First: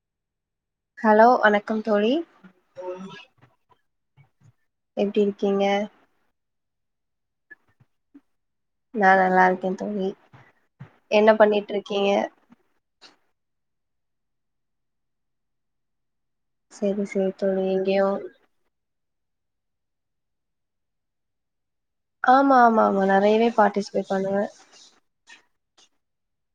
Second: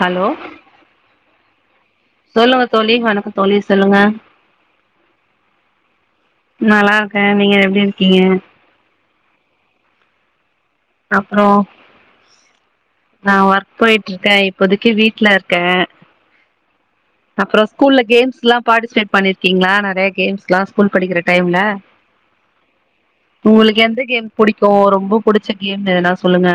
Hello hello வணக்கம் தோழி சொல்லுங்க தோழி வணக்கம் தோழி சொல்லுங்க எப்படி இருக்கீங்க நல்லா இருக்கே நீங்க எப்படி இருக்கீங்க நான் நல்லா இருக்கே தோழி என்ன பண்ணிட்டு இருக்கீங்க நான் ஒர்க் போயிட்டு இருக்கே இப்போதைக்கு வீட்டு்ல இருக்கே செரி செரி அப்புறோ தோழி ஸ்கூல்ல எங்கேயு கேம்ஸ் எல்லா பார்ட்டிசிபேட் பண்ணிருக்கீங்களா நெறைய கேம்ஸ் எல்லா ஸ்கூல் படிக்கிற டைம்ல ஆமா ஆமா ஆமா நெறையவே உங்களுக்கு எந்த பார்ட்டிசிபேட் கேம் பண்ணுவே புடிக்கு ரொம்ப புடிச்ச கேம் எதுனா சொல்லுங்க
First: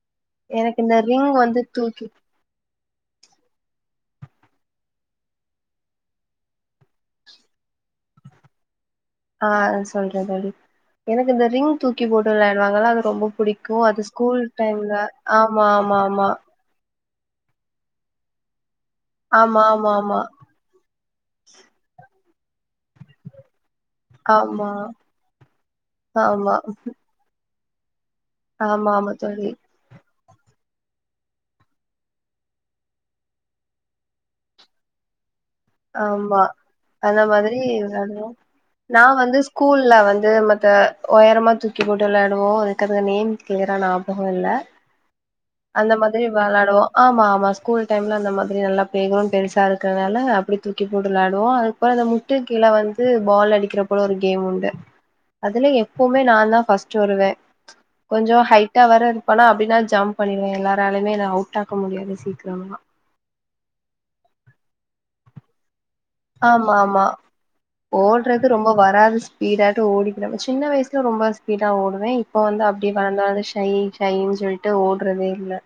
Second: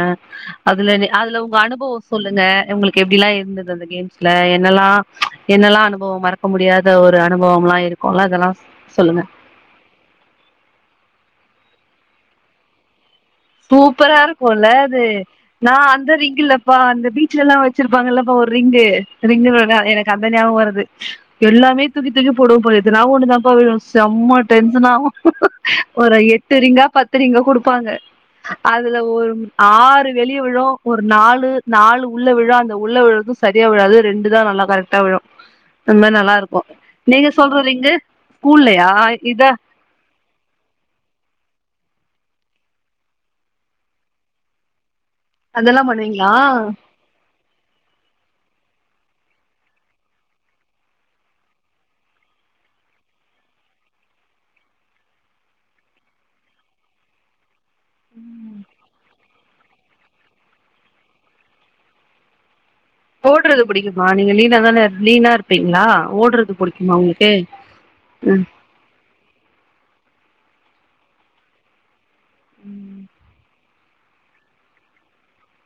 எனக்கு அதுல இந்த ரிங் அதுல உங்க வந்து அனுபவ தூக்கி சொல்லுங்க உங்களுக்கு எப்படிலா இருந்தது அந்த கேம்ஸ்ல என்னெல்லா என்னெல்லா அனுபவ மறக்க முடியாத ஒரு அனுபவ எல்லா இருக்கும்ல அதெல்லா சொல்லுங்க ஆ சொல்றே தோழி எனக்கு இந்த ரிங் தூக்கி போட்டு விளையாடுவாங்க இல்ல அது ரொம்ப புடிக்கு அது சூப்பரா ஸ்கூல் இருக்கும்ல டைம்ல அது ஆமா நா ஆமா அந்த ஆமா ரிங்கிலப்பா வந்து பீச்ல எல்லா வச்சிருப்பாங்க இல்லப்பா ஒரு ரிங்கு ஆமா ரிங்குனவே எனக்கு அந்த ஞாபகோ வருது எல்லாமே தூக்கி தூக் கி போடுவோ பா ஏதுனா ஒன்னு தா பா விழும் செம்ம ஆமா டென்சன் ஆவு ஒரு ஆமா ஆமா ஆமா எட்டு ரிங்கா பத்து ரிங்கா கொடுப் இருப்பாங்க ஆமா அதுல ஆமா ஒரு தோழி ஆறு வெளியே விழு ஒரு நாலு நாலு உள்ள விழு அந்த உள்ள விழுறது சரியா விழாது ரெண்டு தா நல்ல கரெக்டா விழு அந்த மாரி நல்லா ஆமா இருக்கு அந்த நீங்க மாதிரி சொல்ற ரிங்கு தா ஸ்கூல்லயா நா வந்து இதா ஸ்கூல்ல வந்து மத்த ஒயரமா தூக்கி போட்டு விளையாடுவோ அதுக்க நேம் கிளியரான ஞாபகோ இல்ல அதெல்லா அந்த மாதிரி பண்ணுவீங்களா விளாடுவோ ஆமா ஆமா ஸ்கூல் டைம்ல அந்த மாத் நல்லா பிளே கிரௌண்ட் பெருசா இருக்கறனால அப்படி தூக்கி போட்டு வெளாடுவோ அதுக்கு போல அந்த முட்டு கீழ வந்து பால் அடிக்கிற போல ஒரு கேம் உண்டு அதுல எப்போவுமே நாந்தா ஃபஸ்ட் வருவே கொஞ்சொ ம் ஹைட்டா வேற னா அப்படின்னா ஜம்ப் பண்ணிருவே எல்லாராலையுமே என்ன அவுட் ஆக்க முடியாது சீக்கிரமா ஓடுறது அப்படிங்களா ஆமாமா ஓடுறது ரொம்ப வராது ஸ்பீடாட்ட ஓடி நம்ம சின்ன வயசுல ரொம்ப ஸ்பீடா ஓடுவே இப்போ வந்து அப்டி ம் வளந்தனால ஷை ஷைன்னு சொல்லிட்டு ஓட்றதே இல்ல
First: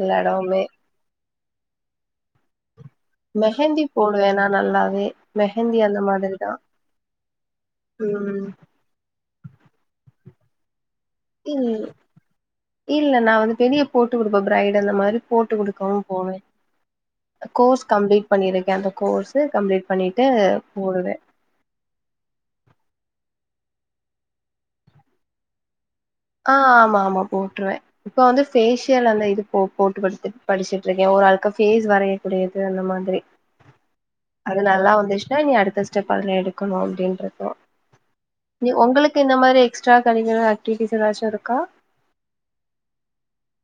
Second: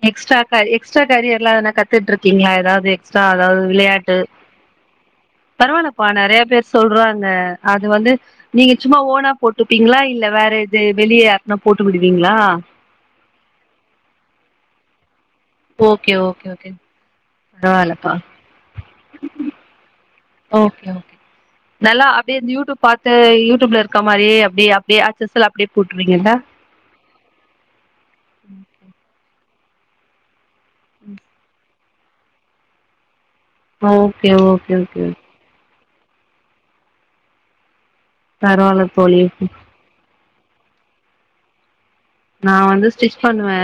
எல்லா எக்ஸ்ட்ரா எடமுமே கரி எக்ஸ்ட்ரா கரியர் லா எதுனா கத்துட்ருக்கீங்களா ஏதாவது எக்ஸ் ட்ரா எதாவது மெஹந்தி விளையாட்டு போடுவே நா நல்லாவே மெஹந்தி அந்த பரவால்லப்பா நெறைய மாதிரிதா பேர் சொல்றாங்க அது வந்து ம் நீங்க சும்மா ஓனா போட்டுப்பீங்களா இல்ல வேற இது வெளிய யாருக்குனா இல்ல போட்டு விடுவீங்களா இல்ல நா வந்து வெளிய போட்டு விடுவே பிரைடு இந்த மாரி போட்டு குடுக்கவு ஓகே போவே ஓகே ஓகே கோர்ஸ் பரவால்லப்பா கம்ப்ளீட் பண்ணிருக்கே அந்த கோர்ஸ் கம்ப்ளீட் பண்ணிட்டு ஓகே ஓகே போடுவே நல்லா அப்டியே இந்த யூடியூப் பாத்து யூடியூப்ல இருக்க மாரியே அப்படி அப்படி அச்சசல் அப்படி ஆ ஆமா ஆமா போட்ருவே இப்ப வந்து ஃபேஷியல் அந்த இது போ போட்டு ஃபஸ்ட்டு படிச்சுட்டு இருக்கே ஒரு ஆளுக்கு ஃபேஸ் வரயக்கூடியது அந்த மாதிரி okay okay okay okay check பண்ணி எடுக்கணு அப்டின்றதா பரவால்ல உங்களுக்கு தோழி இந்த மாரி எக்ஸ்ட்ரா கரிக்குலர் டி டி ஸ் ஏதாச்சு இருக்கா நா வந்து ஸ்டிச் பண்ணுவே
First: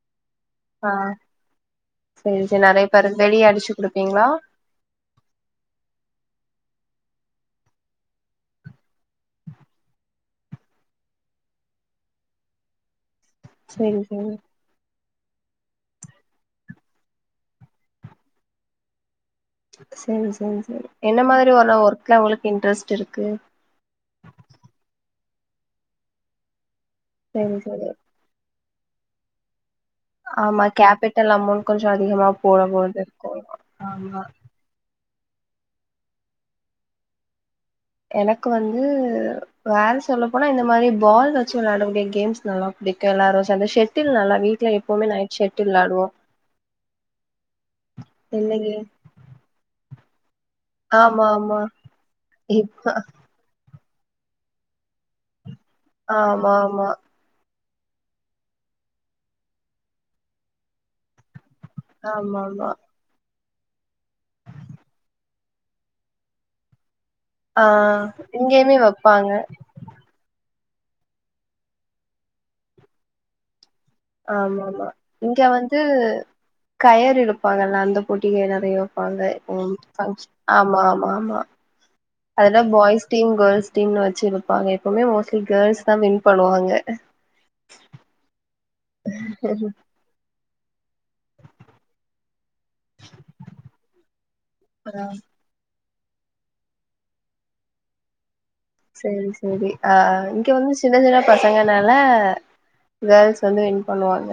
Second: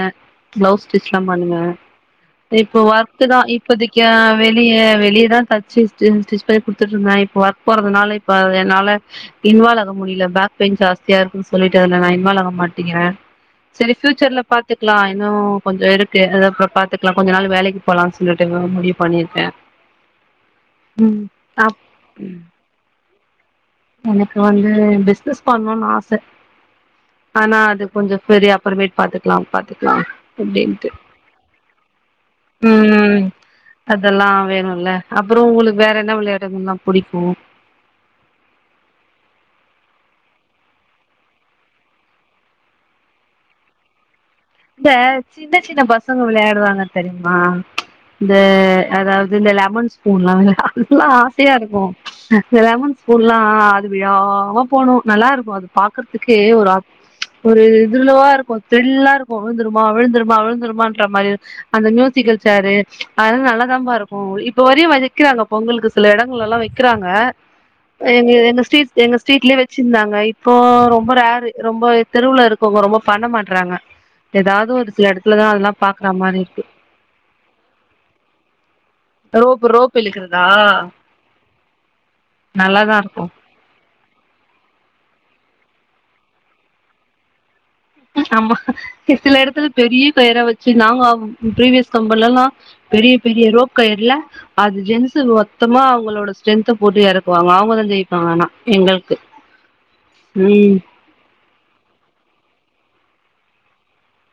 பிளவுஸ் ஆ ஸ்டிச்லா பண்ணுவே செரி செரி இப்போ நெறைய பேரு ஒர்க் தா வெளிய அடிச்சு இப்பதைக்கு குடுப்பீங்களா வெளிய வெளியேதா தச்சு ஸ்டி ஸ்டிச் பண்ணி குடுத் துட்டுருந்தே இப்ப ஒர்க் போறதுனால இப்ப அத என்னால இன்வாலாக முடில பேக் பெயின் ஜாஸ்தியா இருக்குன்னு சொல்லிட்டு அதுல நா இன்வாலாக மாட்டேங்கறே செரி ஃபியூச்சர்ல பாத்துக்கலா இன்னும் கொஞ்சொ இருக்கு அது அப்புறோ பாத்துக்கலா கொஞ்ச நாள் வேலைக்கு போலான் சொல்லிட்டு முடிவு பண்ணிரு செரி செரி செரி என்ன மாரி உள்ள அப் ஒர்க்ல உங்களுக்கு இன்ட்ரெஸ்ட் இருக் கு எனக்கு வந்து பிசினஸ் பண்ணுனு ஆச செரி ஆனா அது செரி கொஞ்ச பெரியா அப்பறமேட் பாத்துக்கலா பா ஆமா கேபிட்டல் அமௌண்ட் கொஞ்ச அதிகமா போறபோது ம் இருக்கு ஆமா அதெல்லா வேணுல்ல அப்புறோ உங்களுக்கு வேற என்ன விளையாட்டுகலொ புடிக்கு எனக்கு வந்து வேற சொல்ல போனா இந்த மாரி பால் வச்சு விளையாடக்கூடிய கேம்ஸ் நல்லா புடிக்கும் எல்லாரு அந்த ஷெட்டில் நல்லா வீட்ல இந்த எப்பவுமே நைட் சின்ன ஷெட்டில் சின்ன விளாடுவோ பசங்க விளையாடுவாங்க தெரியுமா இந்த இல்லைங்க அதாவது இந்த லெமன் ஸ் பூலால அதல்லாம் ஆமா ஆசையா ஆமா இருக்கு இப்ப லெமன் ஷ்பூல்ல்லா டியா அவ போகணு நல்லாருக்கு அது பாக்கறதுக்கே ஆமா ஒரு ஆ ஆமா ஒரு இதுர்லவா இருக்கு தெல்லா இருக்கு விழுந்துருமா விழுந்துருமா விழுந்துருமான்ற மாரி அந்த மியூசிக்கல் ஆமாமா. சாரு அத நல்லா இருக்கு இப்ப வரையு வைக்கிறாங்க பொங்கலு சில இடங்கள்ல எல்லா வைக்கிறாங்க ஆ க எங்க இங்கேயுமே ஸ்டீட் எங்க வப்பாங்க. ஸ்டீட்லயே வச்சிருந்தாங்க இப்போ ரொம்ப ரேரு ரொம்ப தெருவுல இருக்கவங்க ரொம்ப பண்ண மாட்றாங்க ஏதாவது ஆமாமா ஒரு சில இங்க எடத்துலதா அதெல்லா வந்து பாக்குற மாரி இருக்கு கயர் எடுப்பாங்கல்ல அந்த போட்டக்கு நெறையோ ரோப்பு ரோப் [unintelligible] இழுக்குறதா ஆமா ஆ ஆ அதல்லா நல்லாதா பாய்ஸ் இருக்கு டீம் கேர்ள்ஸ் டீம்னு வச் சப்பாங்க எப்பவுமே மோஸ்ட்லி கேர்ள்ஸ் தா வின் பண்ணுவாங்க ஆமா ஹே சில எடத்துல பெரியே கயார வச் சரி நாங்க ப்ரீவியஸ் கம்பெனல்லா பெரிய பெரிய ரோக்கயர்ல அது ஆ ஜென்ஸு மொத்தமா அவங்களோட ஸ்டென்த்த போட்டு எறக்குவாங்க அவங்கதா ஜயப்பாங்கனா சரி சரி ஆஹ் இங்க வந்து சின்ன சின்ன பசங்கனால கேர்ள்ஸ் வந்து வின் பண்ணுவாங்க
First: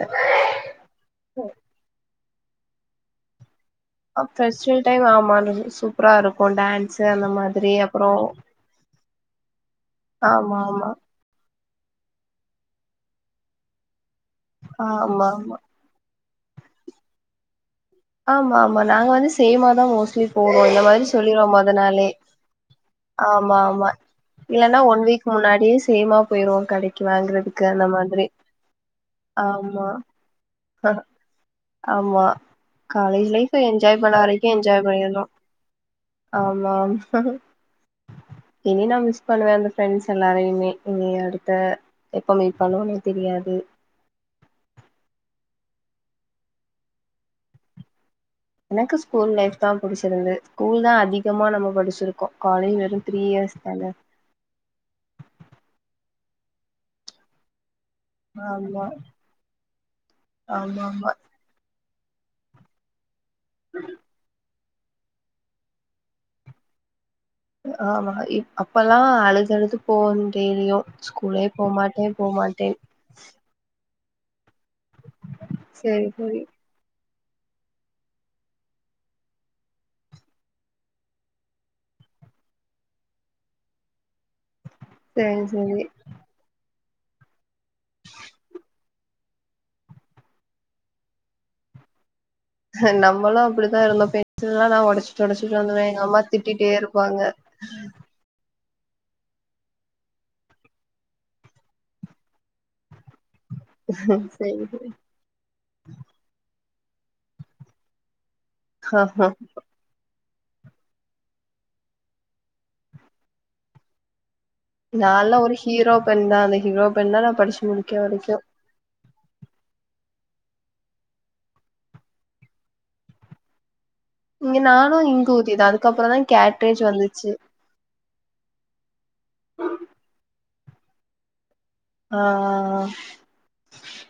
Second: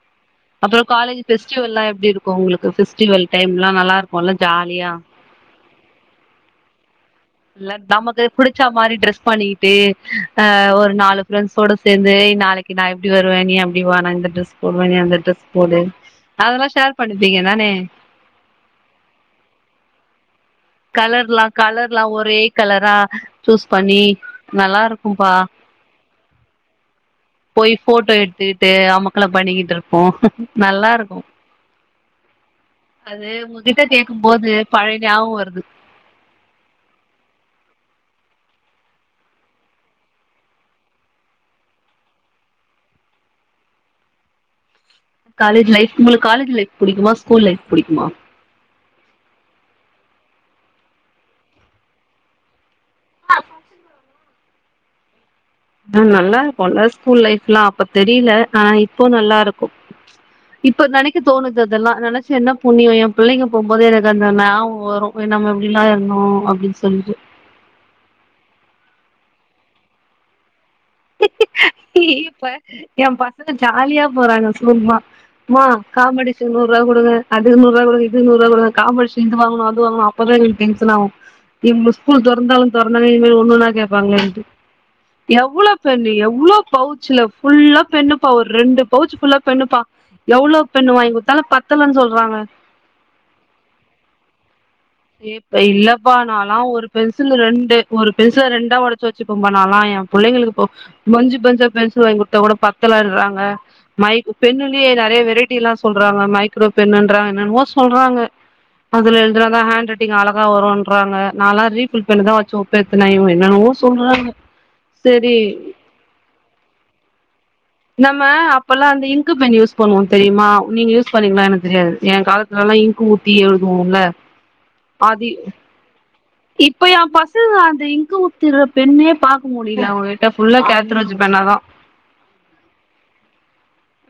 அப்புற காலேஜ் பெஸ்டிவல்லா எப்படிருக்கு உங்களுக்கு பெஸ்டிவல் டைம் பெஸ்டிவல் டைம் ஆமா சூப் சூப்பரா இருக்கு டான்ஸ் இல்ல நமக்கு புடிச்சா மாரி ட்ரெஸ் பண்ணிகிட்டு ஆமா அஹ் ஆமா. ஒரு நாலு ரெண்ட்ஸோட சேந்து நாளைக்கு நா எப்டி வருவே நீ அப்படிவா இந்த டஸ் பொன்மணி அந்த ஆமாமா. ட்ரெஸ் போடு அதெல்லா ஷேர் பண்ணிப்பீங்க தானே ஆமா ஆமா நாங்க வந்து சேம்மா தா மோஸ்ட்லி போ இந்த மாரி கலர்லா சொல்லிருவோ கலர்லா மொதனாளே ஒரே கலரா ஆமா சூஸ் ஆமா பண்ணி இல்லன்னா நல்லா ஒன் வீக் இருக்கும்பா முன்னாடியே சேமா போயிருவோ கடைக்கு வாங் போய் ஃபோட்டோ எடுத்துக்கிட்டு அமக்கல்ல பண்ணிக்கிட்டு ஆமா இருப்போ நல்லா இருக்கு ஆமா அது காலேஜ் லைஃப் உங்ககிட்ட என்ஜாய் பண்ண கேக்கும் வரைக்கு போது என்ஜாய் பழைய பண்ணிருனு ஞாபகோ வருது ஆமா ஆமா இனி நா மிஸ் பண்ணுவே அந்த ஃப்ரெண்ட்ஸ் எல்லாரையுமே இனி அடுத்த எப்ப மீட் பண்ணுவோனே தெரியாது காலேஜ் லைப் உங்களுக்கு காலேஜ் லைப் புடிக்குமா ஸ்கூல் லைப் புடிக்குமா எனக்கு ஸ்கூல் லைப் தா புடிச்சிருந்தது ஸ்கூல் தா அதிகமா நம்ம படிச்சுருக்கோ காலேஜ் த்ரீ இயர்ஸ் தான ஆ நல்லா இருக்குல்ல ஸ்கூல் லைப்லா அப்ப தெரில ஆனா ஆமா இப்போ நல்லா இருக்கு இப்ப ஆமா ஆமா நெனைக்க தோணுது இதெல்லா நெனைச்சு என்ன புண்ணியோ பிள்ளைங்க போம்போது எனக்கு அந்த ஞாபகோ வரு நம்ம எப்டிலா இருந்தோ அப்டின்னு சொல்ட்டு ஆமா இப் அப்ல்லா அழுது அழுது போகனு டெய்லியு ஸ்கூலே போமாட்டே இப்ப போமாட்டே எ பசங்க ஜாலியா போறாங்க சும்மா அம்மா சேரி சேரி காம்படிஷன்க்கு நூறுவா குடுங்க அதுக்கு நூறுவா குடுங்க இதுக்கு நூறுவா குடுங்க காம்படிஷன் இது வாங்கணு அது வாங்கணு அப்ப தா எங்களுக்கு டென்ஷனாகு இவுங்க ஸ்கூல் தெறந்தாலு தெறந்தாங்க இனிமே ஒன்னொன்னா கேப்பாங்களேன்ட்டு செரி செரி ஃபென் எவ்ளோ பவுச்சுல ஃபுல்லா பென்னுப்பா ஒரு ரெண்டு பவுச் ஃபுல்லா பென்னுப்பா எவ்ளோ பென்னு வாங்கி குடுத்தாலு பத்தலன்னு சொல்றாங்க நம்மளு அப்டிதா இருந்தோ பென்சி ஏப்பா இல்லப்பா நா லா திட்டிட்டே ஒரு இருப்பாங்க பென்சில ரெண்டு ஒரு பென்சில ரெண்டு டா ஒடச்சு வச்சுப்ப பா நாலா ஏ புள்ளைங்களுக்கு இப்ப பஞ்சு பஞ்சா பென்சில் வாங்கி குடுத்தா கூட பத்தலன்ட்றாங்க மைக் சேரி பென்லயே சேரி நெறைய வெரைட்டி எல்லா சொல்றாங்க மை க்ரோ பென்னுன்றா என்னனமோ சொல்றாங்க அதுல ஆஹா எழுதுனா தா ஹேன்ட் அழகா வருன்றாங்க நா லா ரீஃபில் பென் தா வச்சு ஒப்பேத்துனே என்னனமோ சொல்றாங்க நா லா செரி ஒரு ஹீரோ பென் தா அந்த ஹீரோ பென் தா நா படிச்சு முடிக்க நம்ம வரைக்கு அப்பல்லா அந்த இங்க்கு பென் யூஸ் பண்ணுவோ தெரியுமா நீங்க யூஸ் பண்ணீங்களா எனக்கு தெரியாது எ காலத்துல எல்லாம் இங்கு ஊத்தி எழுதுவோ இல்ல இங்க நானு இங்க்கு ஊத்தி தா அதுக்கப்புறோ தா கேட்ரேஜ் இப்ப எ வந்துச்சு பசங்க அந்த இங்க்கு ஊத்துற பெண்ணே பாக்க முடியல அவங்ககிட்ட ஃபுல்லா கேட்ரேஜ் பேனாதா ஆ ஆ ஆ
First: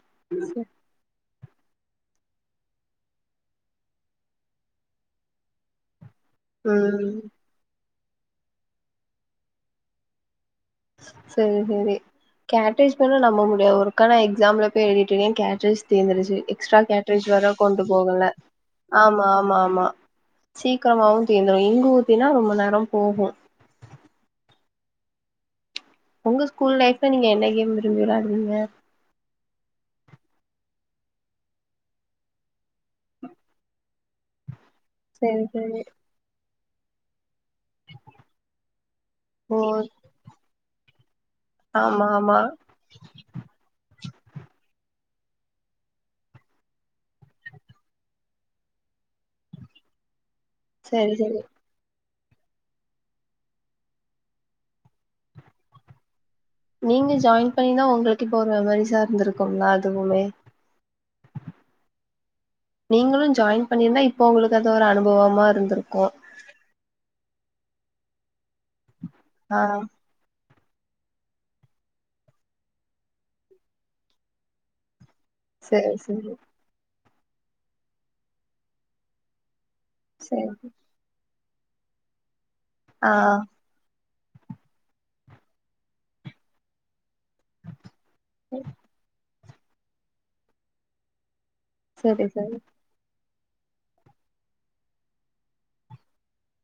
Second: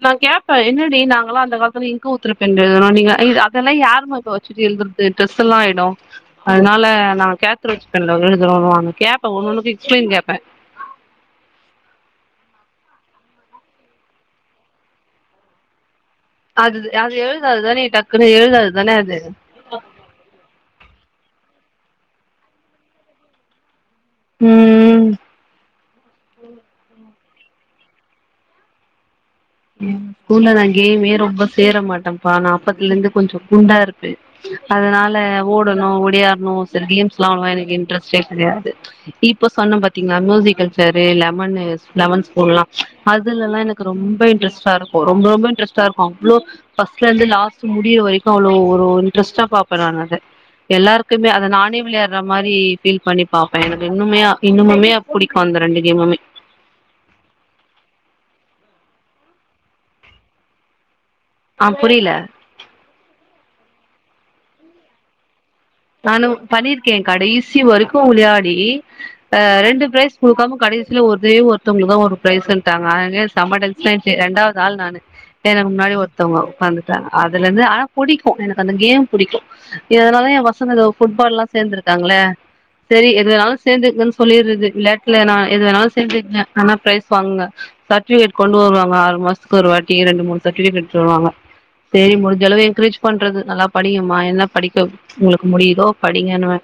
நா கேப்பே என்னடி நாங்களா அந்த காலத்துல இங்க்கு ஊத்தற பெண் எழுதுனோ எ அதெல்லா யாருமா இப்ப வச்சுட்டு எழுதுறது டிரெஸ்ல்லா ஆயிடும் அதனால ம் நா கேத்தரு [unintelligible] கேப்பன் ஒண்ணு ஒண்ணுக்கு எக்ஸ்பிளைன் கேப்ப சரி சரி கேட்ரிஜ் பண்ண நம்ப முடியாது ஒர்க்கா நா எக்ஸாம்ல போய் எழுதிட்டு இருந்த கேட்ரி தீந்துடுச்சு அது எக்ஸ்ட்ரா அது கேட்ரிட்ஐஂ வேர எழுதாது தானே கொண்டு போகல டக்குன்னு எழுதாது தானே அது ஆமா ஆமா ஆமா சீக்கிரமாவு தீந்து இங்கு ஊத்தினா ரொம்ப நேர போகும் உம் உம் உங்க ஸ்கூல் லைப் நீங்க என்ன கேம் விரும்பி விளாடுவீங்க ஸ்கூல்ல நா கேமே ரொம்ப சேர மாட்டேன்ப்பா நா அப்பத்துலருந்து கொஞ்ச குண்டா இருப்பே அதனால சரி சரி ஓடணு ஒடியாரணு திரிடியம்ஸ் லா எனக்கு இன்ட்ரெஸ்டே கெடையாது இப்ப ஓ சொன்ன பாத்தீங்களா மியூசிகல் சேர்ரு லெமன்னு ஆமா லெமன் ஆமா ஸ்பூன்லா அதுலல்லா எனக்கு ரொம்ப ரொம்ப ரொம்ப இன்டரஸ்ட்டா இருக்கு அவ்வளோ பர்ஸ்ட்லந்து லாஸ்ட் முடியற வரைக்கு அவ்வளோ ஒரு இன்டரஸ்டா பாபே நா அத சரி எல்லாருக்குமே சரி அத நானே விளையா மாதிரி ஃபீல் பண்ணி பாப்பே எனக்கு இன்னுமே இன்னுமமே புடிக்கு அந்த ரெண்டு கேமுமே நீங்க ஜாயின் பண்ணிதா உங்களுக்கு இப்ப ஒரு மெமரிஸா இருந்திருக்கும்லா அதுவுமே ஆஹ் புரியல நீங்களு ஜாயின் பண்ணிருந்தா இப்ப உங்களுக்கு அத ஒரு அனுபவமா இருந் நானு பண்ணிருக்கே கடை சி வரைக்கு வுளையாடி ஆ ரெண்டு பிரைஸ் குடுக் கடைசியில ஒரே ஒருத்தவங்க தா ஒரு பிரைஸ்ன்ட்டாங்க அதுலயே செம்ம டென்ஸன் ஆயிடுச்சு ரெண்டாவது ஆள் நானு எனக்கு சரி முன்னாடி சரி ஒருத்தவங்க உக்கா அதுல இருந்து ஆனா புடிக்கு எனக்கு அந்த கேம் புடிக்கு இதனால சரி [inaudible] புட்பால்லா சேந்திருக்காங்கள சரி ஆ எதுனாலு சேந்து சொல்லிறது விளாட்ல நா எது வேணாலு சேந்துக்ங்க ஆனா ப்ரைஸ் ஃபங்க சர்டிபியேட் கொண்டு வருவாங்க ஆல்மோஸ்ட் ஒரு வாட்டி ரெண்டு மூணு சர்டிபியேட் எட்டு வருவாங்க சரி முடிஞ்ச அளவு என்கரேஜ் பண்றது நல்லா படிக்குமா என்ன படிக்கப் உங்களுக்கு முடியுதோ படிங்கனுவ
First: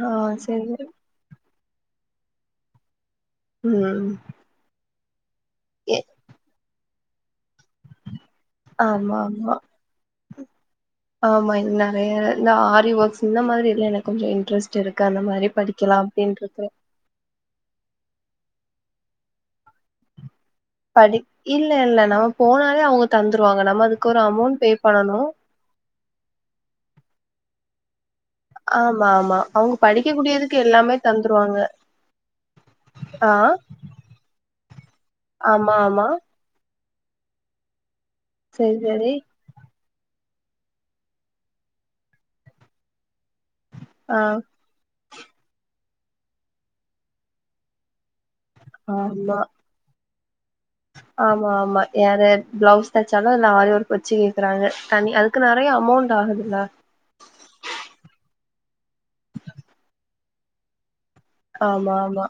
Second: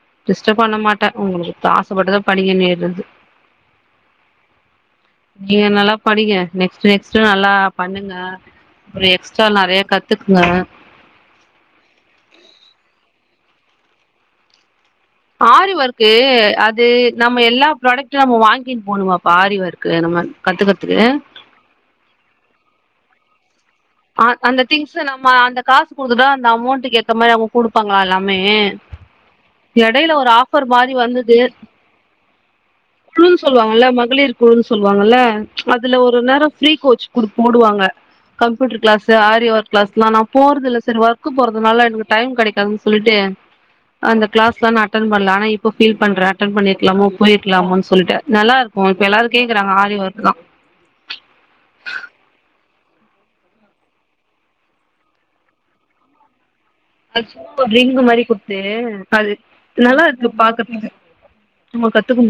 ஆ டிஸ்டர்ப் பண்ண சரி மாட்ட உங்களுக் ஆசபட்டுதா படிக நேறது ம் நீங்க நல்லா எ படிக்க நெக்ஸ்ட் நெக்ஸ் ஸ்ட் நல்லா பண்ணுங்க அப்றோ ஆமா எக்ஸ்ட்ரா ஆமா நெறைய கத்துகுங்க ஆமா இது நெறைய இந்த ஆரி ஒர்க்ஸ் இந்த மாரி லா எனக்கு கொஞ்சோ இன்ட்ரஸ்ட் ஆரி வொர்க்கு அது நம்ம எல்லா ப்ராடெக்ட் டு நம்ம வாங்கினு போணுமாப்ப ஆரி வொர்க்கு நம்ம கத்துக்கறதுக்கு படி இல்ல இல்ல நம்ம போனாலே அவுங்க தந்துருவாங்க நம் ஆ அந்த திங்ஸ் நம்ம அந்த காசு குடுத்துட்டா அந்த அமொளண்ட் எத் ந்த மாறி அவுங்க குடுப்பாங் எல்லாமே ஆமா ஆமா அவங்க படிக்க எடைல ஒரு கூடியதுக்கு ஆஃபர் மாரி எல்லாமே வந்துது தந்துருவாங்க குழு ஆ சொல்லுவாங்கல மகளிர் குழு சொல்வாங்கல்ல ஆமா அதுல ஆமா ஒரு நேரோ ஃப்ரீ கோர்ஸ் குடுப் போடுவாங்க செரி கம்ப்யூட்டர் க்ளாஸு செரி ஆரி வொர்க் க்ளாஸ்லா நா போறது இல்ல சரி ஒர்க்கு போறதுனால எனக்கு டைம் கிடைக்காதுன் சொல்லிட்டு ஆ அந்த க்ளாஸ்லா நா அட்டன் பண்ல ஆனா இப்போ ஃபீல் பண்ற அட்டன் பண்ணிருக்கலாமோ போய்ருக்கலாமோன் சொல்ட்டு நல்லா இருக்கு இப்ப எல்லாரு ஆமா கேக்கறாங்க ஆரி வொர்க் தா ஆமா ஆமா யாரு பிளவுஸ் தச்சாலு அதுல ஆரி வொர்க் வச்சு கேக்கறாங்க தனி அதுக்கு நெறைய அமொளண்ட் ஆகுதுல்ல அக்சுலா ஒரு ரிங்கு மாரி குட்த்து அது நல்லாருக்கு பாக்றதுக்கு ஆமா ஆமா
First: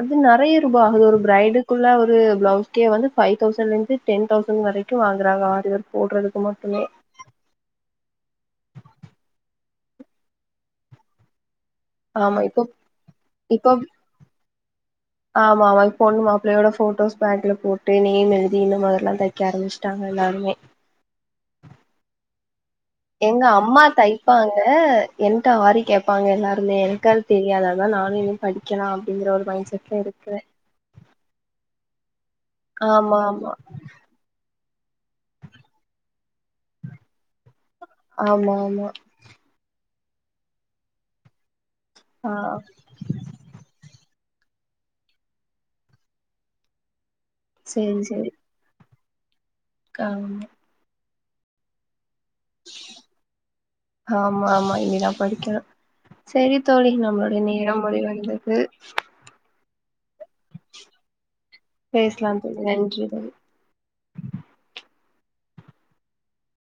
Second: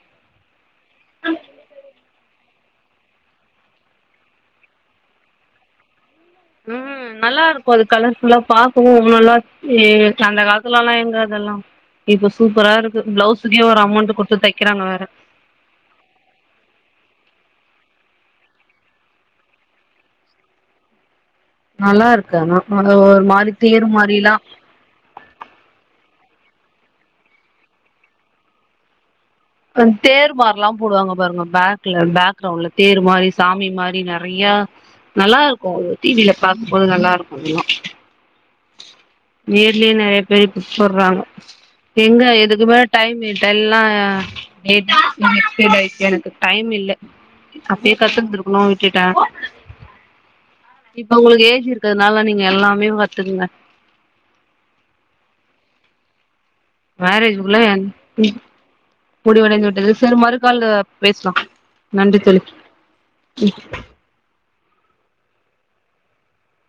அது நெறைய ரூபா அது ஒரு ப்ரைட்டுகுள்ள ஒரு பிளவுஸ் வந்து பைவ் தௌசண்ட்லந்து டென் தௌசண்ட் வரைக்கு வாங்குறாங்க ஆரி வொர்க் போட்றது ம் நல்லாருக்கு அது கலர் ஃபுல்லா பாக்கவு ஒ நல்லா ஏ அந்த காலத்துல எல்லா எங்க அதெல்லா இப்ப ஆமா இப்போ சூப்பரா இருக்கு பிளவுஸுக்கே இப்ப ஒரு அமௌண்ட் குடுத்து தைக்கிறாங்க வேற ஆமா ஆமா இப்ப ஒண்ணு மாப்பிள்ளையோட போட்டோஸ் பேக்ல போட்டு நேம் எழுதி இந்த மாரெல்லா தக்க ஆரம்ச்ட்டாங்க எல்லாருமே நல்லாருக்கு ஆனா அது ஒரு எங்க மாரி அம்மா தேர் மாரிலா தைப்பாங்க என்ட்ட ஆரி கேப்பாங்க எல்லாருமே எனக்கது தெரியாத அத தா நானு இன்னு படிக்கலா அப்படிங்கிற ஒரு மைண்ட் செட்ல தேர் இருக்கிறே மாரெல்லா போடுவாங்க பாருங்க பேக் க்ல பேக் கரவுன்ல தேர் ஆமா மாரி ஆமா சாமி மாரி நெறையா நல்லா இருக்கு அது டி வி ல் பாக்கும்போது நல்லா இருக்கு அதுல்லா ஆமா ஆமா பே இப்ப போடுறாங்க எங்க ஆ இதுக்கு மேல டைமிட்டெல்லா [inaudible] எனக்கு டைம் இல்ல அப்பயே கத்துர்ந்திருக்கணு கிட்டா காமா இப்ப உங்களுக்கு ஏஜ் இருக்காது அதனால நீங்க எல்லாமே வ ஆமா ஆமா இனிதா படிக்கனு செரி தோழி நம்மளுடைய மேரேஜ்க்குள்ள நேரம் முடிவடைந்தது முடிவடைந்து விட்டது சரி மறுக்கால்ல பேசலா நன்றி பேசலாம் தோழி நன்றி தோழி ம்